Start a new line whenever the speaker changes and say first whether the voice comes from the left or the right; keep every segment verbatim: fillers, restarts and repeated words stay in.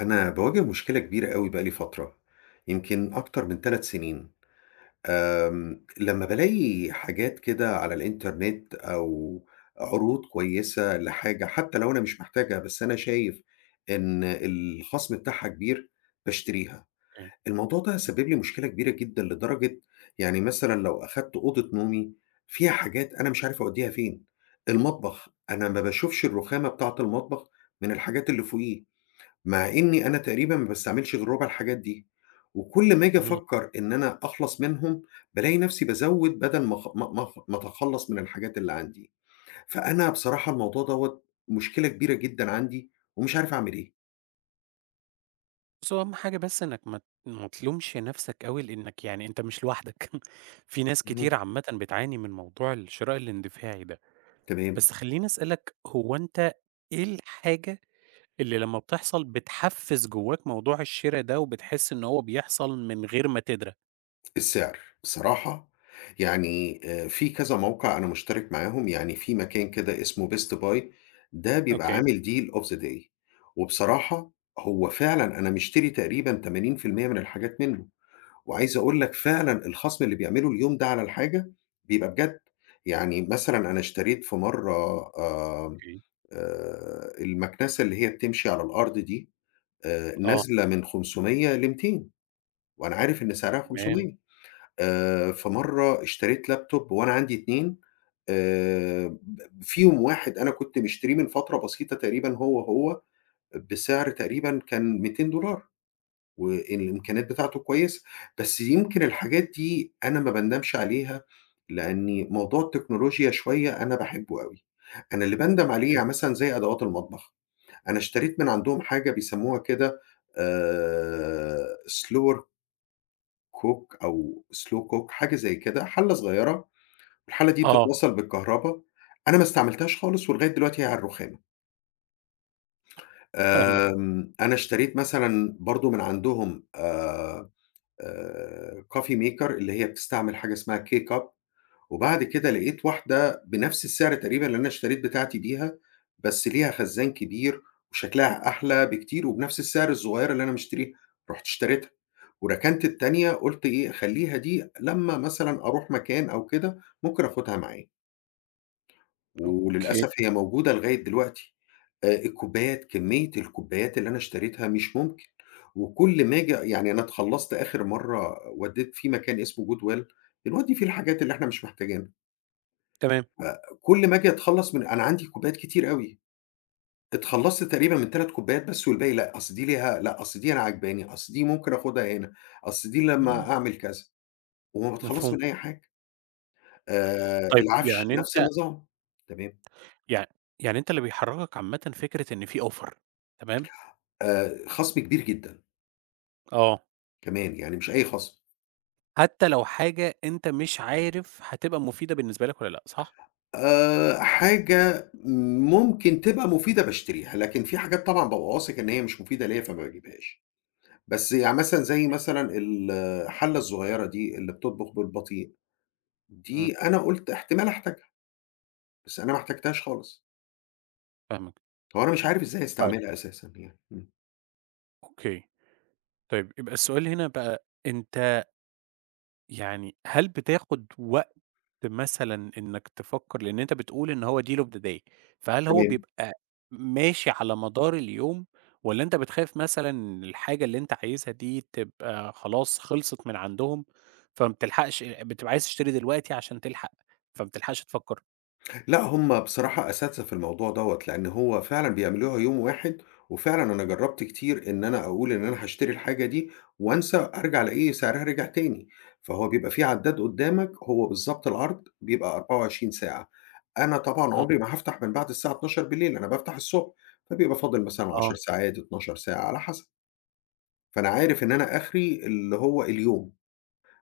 left: أنا باواجه مشكلة كبيرة أوي بقى لي فترة، يمكن أكتر من تَلَت سنين. امم، لمّا بالاقي حاجات كده على الإنترنت أو عروض كويسة لحاجة حتى لو أنا مش محتاجها بس أنا شايف إن الخصم بتاعها كبير، باشتريها.
right: [unintelligible]
left: الموضوع ده سبب لي مشكلة كبيرة جدًا لدرجة يعني مثلًا لو أخدت أوضة نومي فيها حاجات أنا مش عارف أوديها فين، المطبخ أنا ما باشوفش الرخامة بتاعت المطبخ من الحاجات اللي فوقيه مع إني أنا تقريبًا ما باستعملش غير ربع الحاجات دي وكُل ما آجي
right: اهم.
left: أفكر إن أنا أخلص منهم، بالاقي نفسي بازود بدل ما أخ ما ما أخ ما أتخلص من الحاجات اللي عندي فأنا بصراحة الموضوع دوّة مشكلة كبيرة جدًا عندي ومش عارف أعمل إيه.
right: بُصّ، هو أهم حاجة بس إنك ما ت ما تلومش نفسك أوي لأنك يعني أنت مش لوحدك في ناس كتير
left: اهم.
right: عامةً بتعاني من موضوع الشراء الاندفاعي ده.
left: تمام.
right: بس خلّيني أسألك هو أنت إيه الحاجة اللي لمّا بتحصل بتحفز جواك موضوع الشرا ده وبتحس إن هو بيحصل من غير ما تدرى؟
left: السعر، بصراحة يعني في كذا موقع أنا مشترك معاهم، يعني في مكان كده اسمه Best Buy، ده بيبقى
right: أوكي.
left: عامل deal of the day، وبصراحة هو فعلًا أنا مِشتري تقريبًا تمانين في المِيّة من الحاجات منه، وعايز أقول لك فعلًا الخصم اللي بيعملُه اليوم ده على الحاجة بيبقى بجد. يعني مثلًا أنا اشتريت في مرّة، آآ،
right: أوكي.
left: آآ، المكنسة اللي هي بتمشي على الأرض دي آآ،
right: آه.
left: نازلة من خمسمية لميتين، وأنا عارف إن سعرها
right: تمام.
left: خمسمية. آآ، في مرّه اشتريت laptop وأنا عندي اتنين آآ، ب فيهم واحد أنا كنت مشتريه من فترة بسيطة تقريبًا هو، هو بسعر تقريبًا كان ميتين دولار، والإمكانيات بتاعتُه كويسة. بس يمكِن الحاجات دي أنا ما باندمش عليها، لأني موضوع التكنولوجيا شوية أنا باحبُه أوي، أنا اللي باندم عليه
right: حلو.
left: يعني مثلًا زي أدوات المطبخ، أنا اشتريت من عندهم حاجة بيسَمّوها كده آآ، slower cook أو slow cook حاجة زي كده، حلّة صغيرة، والحلّة دي
right: آه.
left: بتتوصّل بالكهربا أنا ما استعملتهاش خالص، ولغاية دلوقتي هي على الرُخامة.
right: فاهمك.
left: آمم، أنا اشتريت مثلًا برضه من عندهم آآ، آآ coffee maker اللي هي بتستعمل حاجة اسمها K-Cup وبعد كده لقيت واحدة بنفس السعر تقريبًا اللي أنا اشتريت بتاعتي بيها، بس ليها خزان كبير وشكلها أحلى بكتير وبنفس السعر الصغيرة اللي أنا مشتريها، رُحت اشتريتها، وركنت التانية، قُلت إيه خلّيها دي لمّا مثلًا أروح مكان أو كده ممكن آخُدها معايا.
right: okay.
left: وللأسف هي موجودة لغاية دلوقتي. آآ الكوبايات، كمية الكوبايات اللي أنا اشتريتها مش ممكن، وكُل ما آجي يعني أنا اتخلصت آخر مرّة وَدَيت في مكان اسمه goodwill بنودي فيه الحاجات اللي إحنا مش محتاجينها.
right: تمام.
left: آآ كُل ما آجي أتخلص من أنا عندي كوبايات كتير أوي. اتخلصت تقريبًا من تَلَت كوبايات بس والباقي لأ، أصل دي ليها لأ أصل دي أنا عاجباني، أصل دي ممكن آخُدها هنا، أصل دي
right: إمم.
left: لمّا أعمل كذا، وما باتخلص
right: مفهوم.
left: من أي حاجة. آآ
right: طيب
left: العفش
right: يعني
left: نفس
right: أنت
left: النظام. تمام.
right: يع يعني أنت اللي بيحركك عامةً فكرة إن في offer تمام؟
left: آآ خصم كبير جدًا.
right: آه.
left: كمان، يعني مش أي خَصْم.
right: حتى لو حاجة أنت مش عارف هتبقى مفيدة بالنسبة لك والّا لأ، صح؟
left: آآ، حاجة ممكن تبقى مفيدة، باشتريها. لكن في حاجات طبعًا بابقى واثق إن هي مش مفيدة ليَّا، فما باجيبهاش. بس يعني مثلًا زي مثلًا الحلَّة الصغيرة دي اللي بتطبُخ بالبطيء، دي
right: إمم.
left: أنا قُلت احتمال أحتاجها. بس أنا ما احتجِّتهاش خالص.
right: فاهمك.
left: هو أنا مش عارف إزاي
right: طيب.
left: استعملها أساسًا يعني، إمم.
right: أوكي، طيب يبقى السؤال هنا بقى، أنتَ يعني هل بتاخُد وقت مثلًا إنَّك تفكر؟ لإن أنتَ بتقول إن هو deal of the day، فهل هو
left: تمام.
right: بيبقى ماشي على مدار اليوم، والّا أنتَ بتخاف مثلًا إن الحاجة اللي أنتَ عايزها دي تبقى خلاص خلِصِت من عندهم، فما بتلحَقِش بتبقى عايِز تشتري دلوقتي عشان تلحق، فما بتلحقش تفكر؟
left: لأ، هُم بصراحة أساتذة في الموضوع دوّة، لإن هو فعلًا بيعملوها يوم واحد، وفعلًا أنا جرَّبت كتير إن أنا أقول إن أنا هاشتري الحاجة دي، وأنسى، أرجَع ألاقي سعرها رجع تاني. فهو بيبقى في عدَّاد قُدَّامك، هو بالضبط العرض بيبقى أربعة وعشرين ساعة، أنا طبعًا
right: إمم.
left: عُمري ما هافتح من بعد الساعة اتناشر بالليل، أنا بافتح الصبح، فبيبقى فاضل مثلًا عشر
right: آه.
left: ساعات، اتناشر ساعة، على حسب. فأنا عارِف إن أنا آخِري اللي هو، اليوم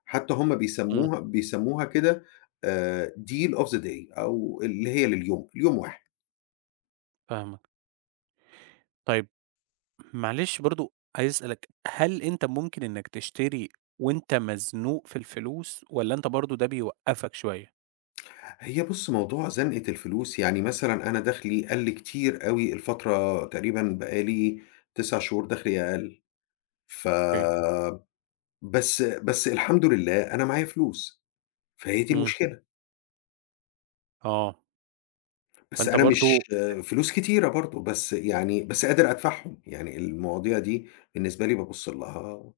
left: حتى هُم
right: إمم.
left: بيسمُّوها بيسمُّوها كده، آآ، deal of the day أو اللي هي لليوم، ليوم واحد.
right: فاهمك. طيب، معلش برضه عايز أسألك، هل أنت ممكن إنك تشتري وأنت مزنوق في الفلوس والّا أنت برضه ده بيوقَفَك شوية؟
left: هي بُصّ، موضوع زنقة الفلوس يعني، مثلًا أنا دَخلي قلَّ كتير أوي الفترة تقريبًا بقالي تسع شهور دَخلي أقل.
right: أوكي.
left: فبس بس، الحمد لله، أنا معايا فلوس، فهي دي
right: إمم.
left: المشكلة.
right: آه.
left: بس
right: فأنت
left: أنا مش
right: برضه [unintelligible]
left: فلوس كتيرة برضو، بس يعني بس قادر أدفَعهم، يعني المواضيع دي بالنسبة لي بابُصّ لها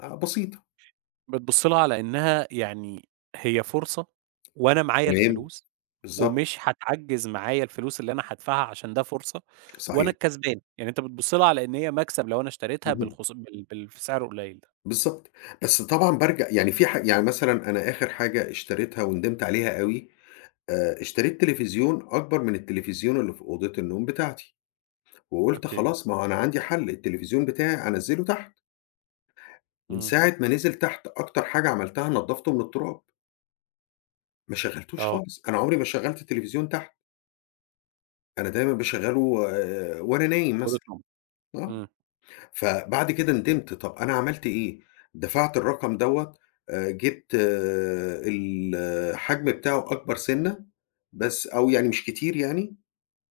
left: آآ، بسيطة.
right: بتبُصّ لها على إنها يعني هي فرصة، وأنا معايا
left: تمام،
right: الفلوس،
left: بالضبط.
right: ومش هاتعجَّز معايا الفلوس اللي أنا هادفَعها، عشان ده فُرصة وأنا
left: صحيح.
right: الكسبان. يعني أنتَ بتبُصّ لها على إن هي مكسب لو أنا اشتريتها
left: اهم.
right: بالخ بال بال في سعر القليل ده.
left: بالضبط، بس طبعًا بارجع يعني في حاج يعني مثلًا، أنا آخِر حاجة اشتريتها وندمت عليها أوي، آآ، اشتريت تليفزيون أكبر من التليفزيون اللي في أوضة النوم بتاعتي، وقُلت:
right: أوكي.
left: "خلاص، ما هو أنا عندي حل، التليفزيون بتاعي أنزّله تحت." من
right: إمم.
left: ساعة ما نزل تحت أكتر حاجة عملتها نَضَفتُه من التراب. ما شَغلّتوش
right: آه.
left: خالص، أنا عمري ما شغّلت التلفزيون تحت. أنا دايمًا باشغّله آآ وأنا نايم
right: في أوضة
left: مثلًا،
right: النوم.
left: آه،
right: إمم.
left: فبَعد كده ندِمت، طَب أنا عملت إيه، دفَعت الرقم دوّة آآ، جِبت الحجم بتاعه أكبر سِنّة بس أو يعني مش كتير يعني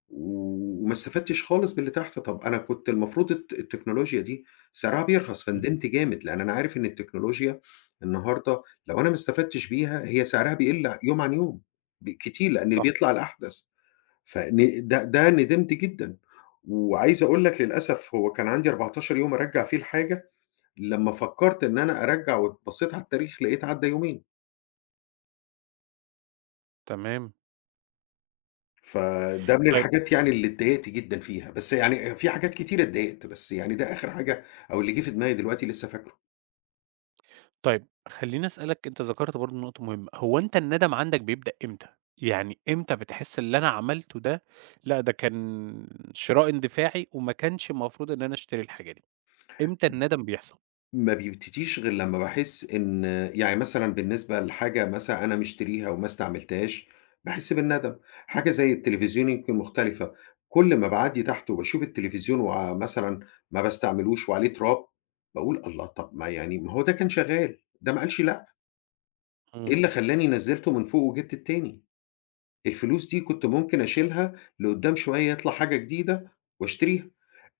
left: وما استفدتش خالص باللي تحت، طَب أنا كنت المفروض الت التكنولوجيا دي سِعرها بيرخَص،
right: إمم.
left: فندمت جامد لأن أنا عارف إن التكنولوجيا النهارده لو أنا ما استفدتش بيها هي سعرها بيقِل يوم عن يوم ب كتير لأن
right: صح.
left: بيطلَع الأحدث. فن ده، ده ندمت جدًا. وعايز أقول لك للأسف هو كان عندي أربعتاشر يوم أرجّع فيه الحاجة، لما فكّرت إن أنا أرجّع وبصّيت على التاريخ لقيت عدّى يومين.
right: تمام.
left: فده من
right: طيب
left: الحاجات يعني اللي اتضايقت جدًا فيها، بس يعني في حاجات كتيرة اتضايقت، بس يعني ده آخِر حاجة أو اللي جِه فى دماغي دلوقتي لسه فاكره.
right: طيب خلّيني أسألك، أنت ذكَرت برضه نقطة مهمة. هو أنت الندم عَندك بيبدأ إمتى، يعني إمتى بتحس اللي أنا عملته ده، لأ ده كان شراء إندفاعي وما كانش المفروض إن أنا أشتري الحاجة دي، إمتى
left: م
right: الندم بيحصَل؟
left: ما بيبتديش غِير لمّا باحس إن يعني مثلًا بالنسبة لحاجة مثلًا أنا مشتريها وما استعملتهاش باحس بالندم. حاجة زي التليفزيون يمكن مختلِفة، كلّ ما باعدّي تحت وباشوف التليفزيون ومثلًا ما باستعملوش وعليه تراب باقول: "الله، طب ما يعني ما هو ده كان شغال، ده ما قالش لأ." إيه
right: تمام.
left: اللي خلّاني نزِّلته من فوق وجِبت التاني؟ الفلوس دي كنت ممكن أشيلها، لقدّام شوية يطلَع حاجة جديدة وأشتريها.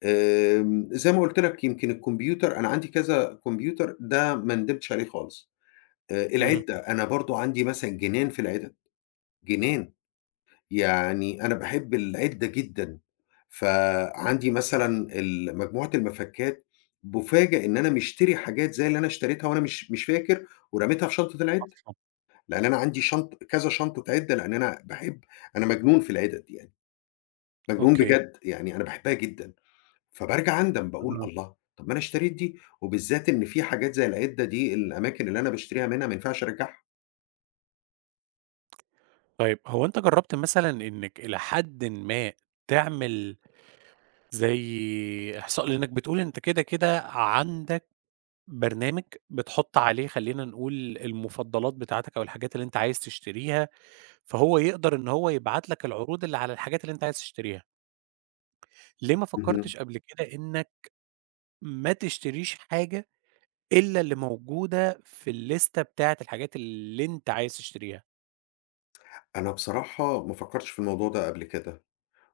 left: آمم، زي ما قُلت لك يمكن الكمبيوتر أنا عندي كذا كمبيوتر، ده ما ندمتش عليه خالص. آآ،
right: إمم.
left: العِدّة أنا برضه عندي مثلًا جنان في العِدَد، جنان. يعني أنا باحب العِدّة جدًا، فعَندي مثلًا ال مجموعة المَفَكّات، بأُفاجأ إن أنا مشتري حاجات زي اللي أنا اشتريتها وأنا مش مش فاكر ورميتها في شنطة العِدّة.
right: أصلًا.
left: لأن أنا عندي شنط كذا شنطة عِدّة، لأن أنا باحب أنا مجنون في العِدَد دي يعني، مجنون
right: أوكي.
left: بجد، يعني أنا باحبها جدًا فبارجع أندم باقول
right: أها.
left: الله! طَب أنا اشتريت دي وبالذات إن في حاجات زي العِدّة دي الأماكن اللي أنا باشتريها منها ما ينفعش أرجّعها.
right: طيّب هو أنت جرّبت مثلًا إنّك إلى حدٍ ما تعمل زي إحصاء؟ لأنك بتقول أنت كده كده عَندك برنامج، بتحط عليه خلّينا نقول المفضلات بتاعتك أو الحاجات اللي أنت عايز تشتريها، فهو يقدر إن هو يبعت لك العروض اللي على الحاجات اللي أنت عايز تشتريها. ليه ما
left: اهم.
right: فكّرتش قبل كده إنّك ما تشتريش حاجة إلّا اللي موجودة في الليستة بتاعة الحاجات اللي إنت عايز تشتريها؟
left: أنا بصراحة ما فكرتش في الموضوع ده قبل كده،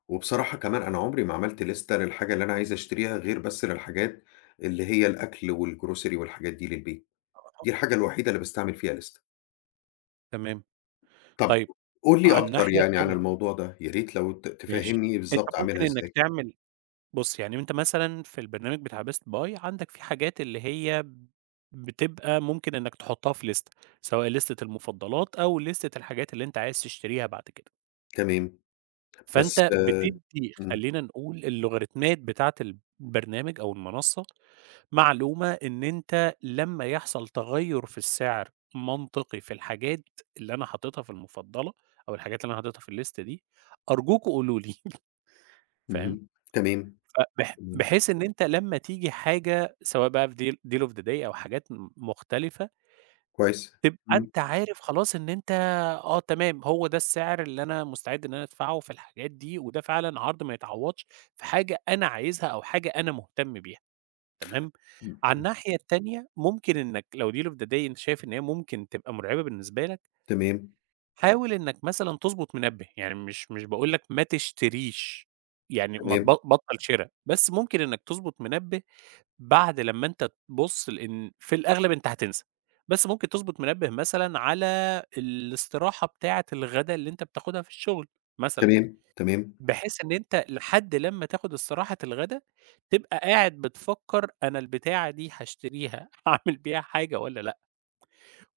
left: وبصراحة كمان أنا عُمري ما عملت لِستَة للحاجة اللي أنا عايز اشتريها غير بس للحاجات اللي هي الأكْل والgrocery والحاجات دي للبيت،
right: [unintelligible]
left: دي الحاجة الوحيدة اللي باستعمل فيها لِستَة.
right: تمام،
left: طب
right: طيب
left: قُل لي
right: على
left: أكتر
right: الناحية
left: يعني عن
right: التانية
left: الموضوع ده، يا ريت لو ت
right: ماشي،
left: تفهّمني
right: أنت
left: بالضبط اعملها
right: ممكن إنّك
left: إزاي؟
right: تعمل بُصّ يعني وأنت مثلًا في البرنامج بتاع best buy عندك في حاجات اللي هي ب بتبقى ممكن إنّك تحطّها في لِستَة سواء لِستَة المفضلات أو لِستَة الحاجات اللي أنت عايز تشتريها بعد كده.
left: تمام، بس
right: فأنت بتدّي
left: إمم.
right: خلّينا نقول اللوغاريتمات بتاعة البرنامج أو المنصّة معلومة إن أنت لمّا يحصل تغيّر في السعر منطقي في الحاجات اللي أنا حاططها في المفضلة أو الحاجات اللي أنا حاططها في اللِستَة دي، أرجوكم قولوا لي، فاهم،
left: اهم، تمام،
right: فبح
left: امم.
right: بحيث إن أنت لمّا تيجي حاجة سواء بقى في deal deal of the day أو حاجات م مختلفة
left: كويس،
right: تبقى
left: إمم.
right: أنت عارف خلاص إن أنت آه تمام، هو ده السعر اللي أنا مُستعد إن أنا ادفعه في الحاجات دي، وده فعلًا عرض ما يعوّضش في حاجة أنا عايزها أو حاجة أنا مهتم بيها، تمام،
left: م
right: عن
left: م
right: الناحية التانية ممكن إنّك لو deal of the day أنت شايف إن هي ممكن تبقى مُرعبة بالنسبة لك
left: تمام.
right: حاول إنّك مثلًا تضبط منبّه، يعني مش مش باقول لك ما تشتريش، يعني ما تب
left: تمام.
right: بطّل شرا، بس ممكن إنّك تضبط منبّه بعد لمّا أنت تبص لإن في الأغلب أنت هتسنى، بس ممكن تضبط منبّه مثلًا على الاستراحة بتاعة الغدا اللي أنت بتاخدها في الشغل، مثلًا،
left: تمام، تمام.
right: بحيث إن أنت لحد لمّا تاخد استراحة الغدا، تبقى قاعد بتفكّر أنا البتاعة دي هاشتريها هاعمل بيها حاجة والّا لأ؟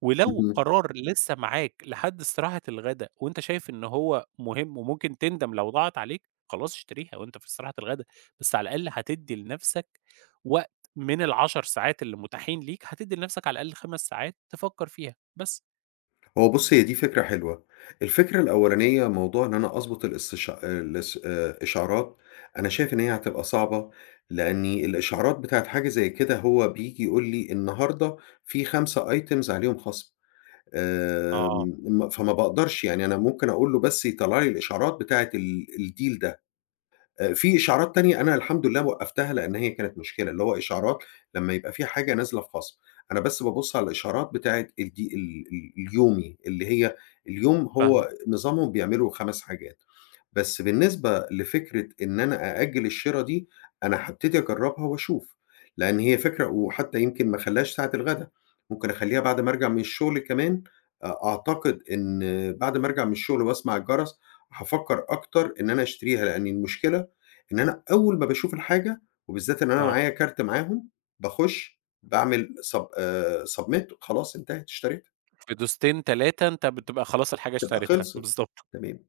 right: ولو
left: اهم.
right: قرار لِسّه معاك لحد استراحة الغدا وأنت شايف إن هو مهم وممكن تندم لو ضاعت عليك، خلاص اشتريها وأنت في استراحة الغدا، بس على الأقل هتدّي لنَفسك وقت من العشر ساعات اللي متاحين ليك، هتدّي لنَفسك على الأقل خمس ساعات تفكّر فيها، بس.
left: هو بُصّ، هي دي فكرة حلوة. الفكرة الأولانية موضوع إن أنا أظبُط الاستش آآ، الاس آآ، الإشعارات أنا شايف إن هي هتبقى صعبة، لأني
right: [unintelligible]
left: الإشعارات بتاعة حاجة زي كده هو بييجي يقول لي النهاردة في خمسة items عليهم خَصم
right: آه.
left: آمم، م فما باقدَرش، يعني أنا ممكن أقول له بس يطلّع لي الإشعارات بتاعة ال الdeal ده. أ في إشعارات تانية أنا الحمد لله وقّفتها لأن هي كانت مشكلة، اللي هو إشعارات لمّا يبقى في حاجة نازلة في خَصم، أنا بس بابُص على الإشعارات بتاعة الدي ال ال اليومي اللي هي اليوم
right: فاهماك.
left: هو نظامهم بيعملوا خَمَس حاجات. بس بالنسبة لفكرة إن أنا أأجل الشِرا دي أنا هابتدي أجرّبها وأشوف، لأن هي فكرة وحتّى يمكن ما أخلّيهاش ساعة الغدا، ممكن أخلّيها بعد ما أرجَع من الشغل كمان أ أعتقد إن بعد ما أرجَع من الشغل وأسمَع الجَرَس، هافكر أكتر إن أنا أشتريها لأن المشكلة إن أنا أول ما باشوف الحاجة وبالذات إن أنا
right: آه.
left: معايا كارت معاهم باخُش باعمل sub آآ، submit وخلاص انتهت اشتريتها.
right: في دوستين تلاتة أنت بتبقى خلاص الحاجة
left: تبقى
right: اشتريتها.
left: خلَصِت
right: بالضبط.
left: تمام.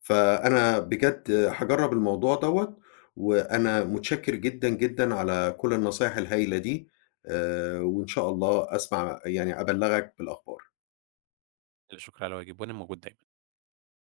left: فأنا بجد هاجرّب الموضوع دوَّة وأنا متشكر جدًا، جدًا على كل النصايح الهايلة دي آآ، وإن شاء الله أسمع يعني أبلّغك بالأخبار.
right: لا شكر على واجب، وأنا موجود دايمًا.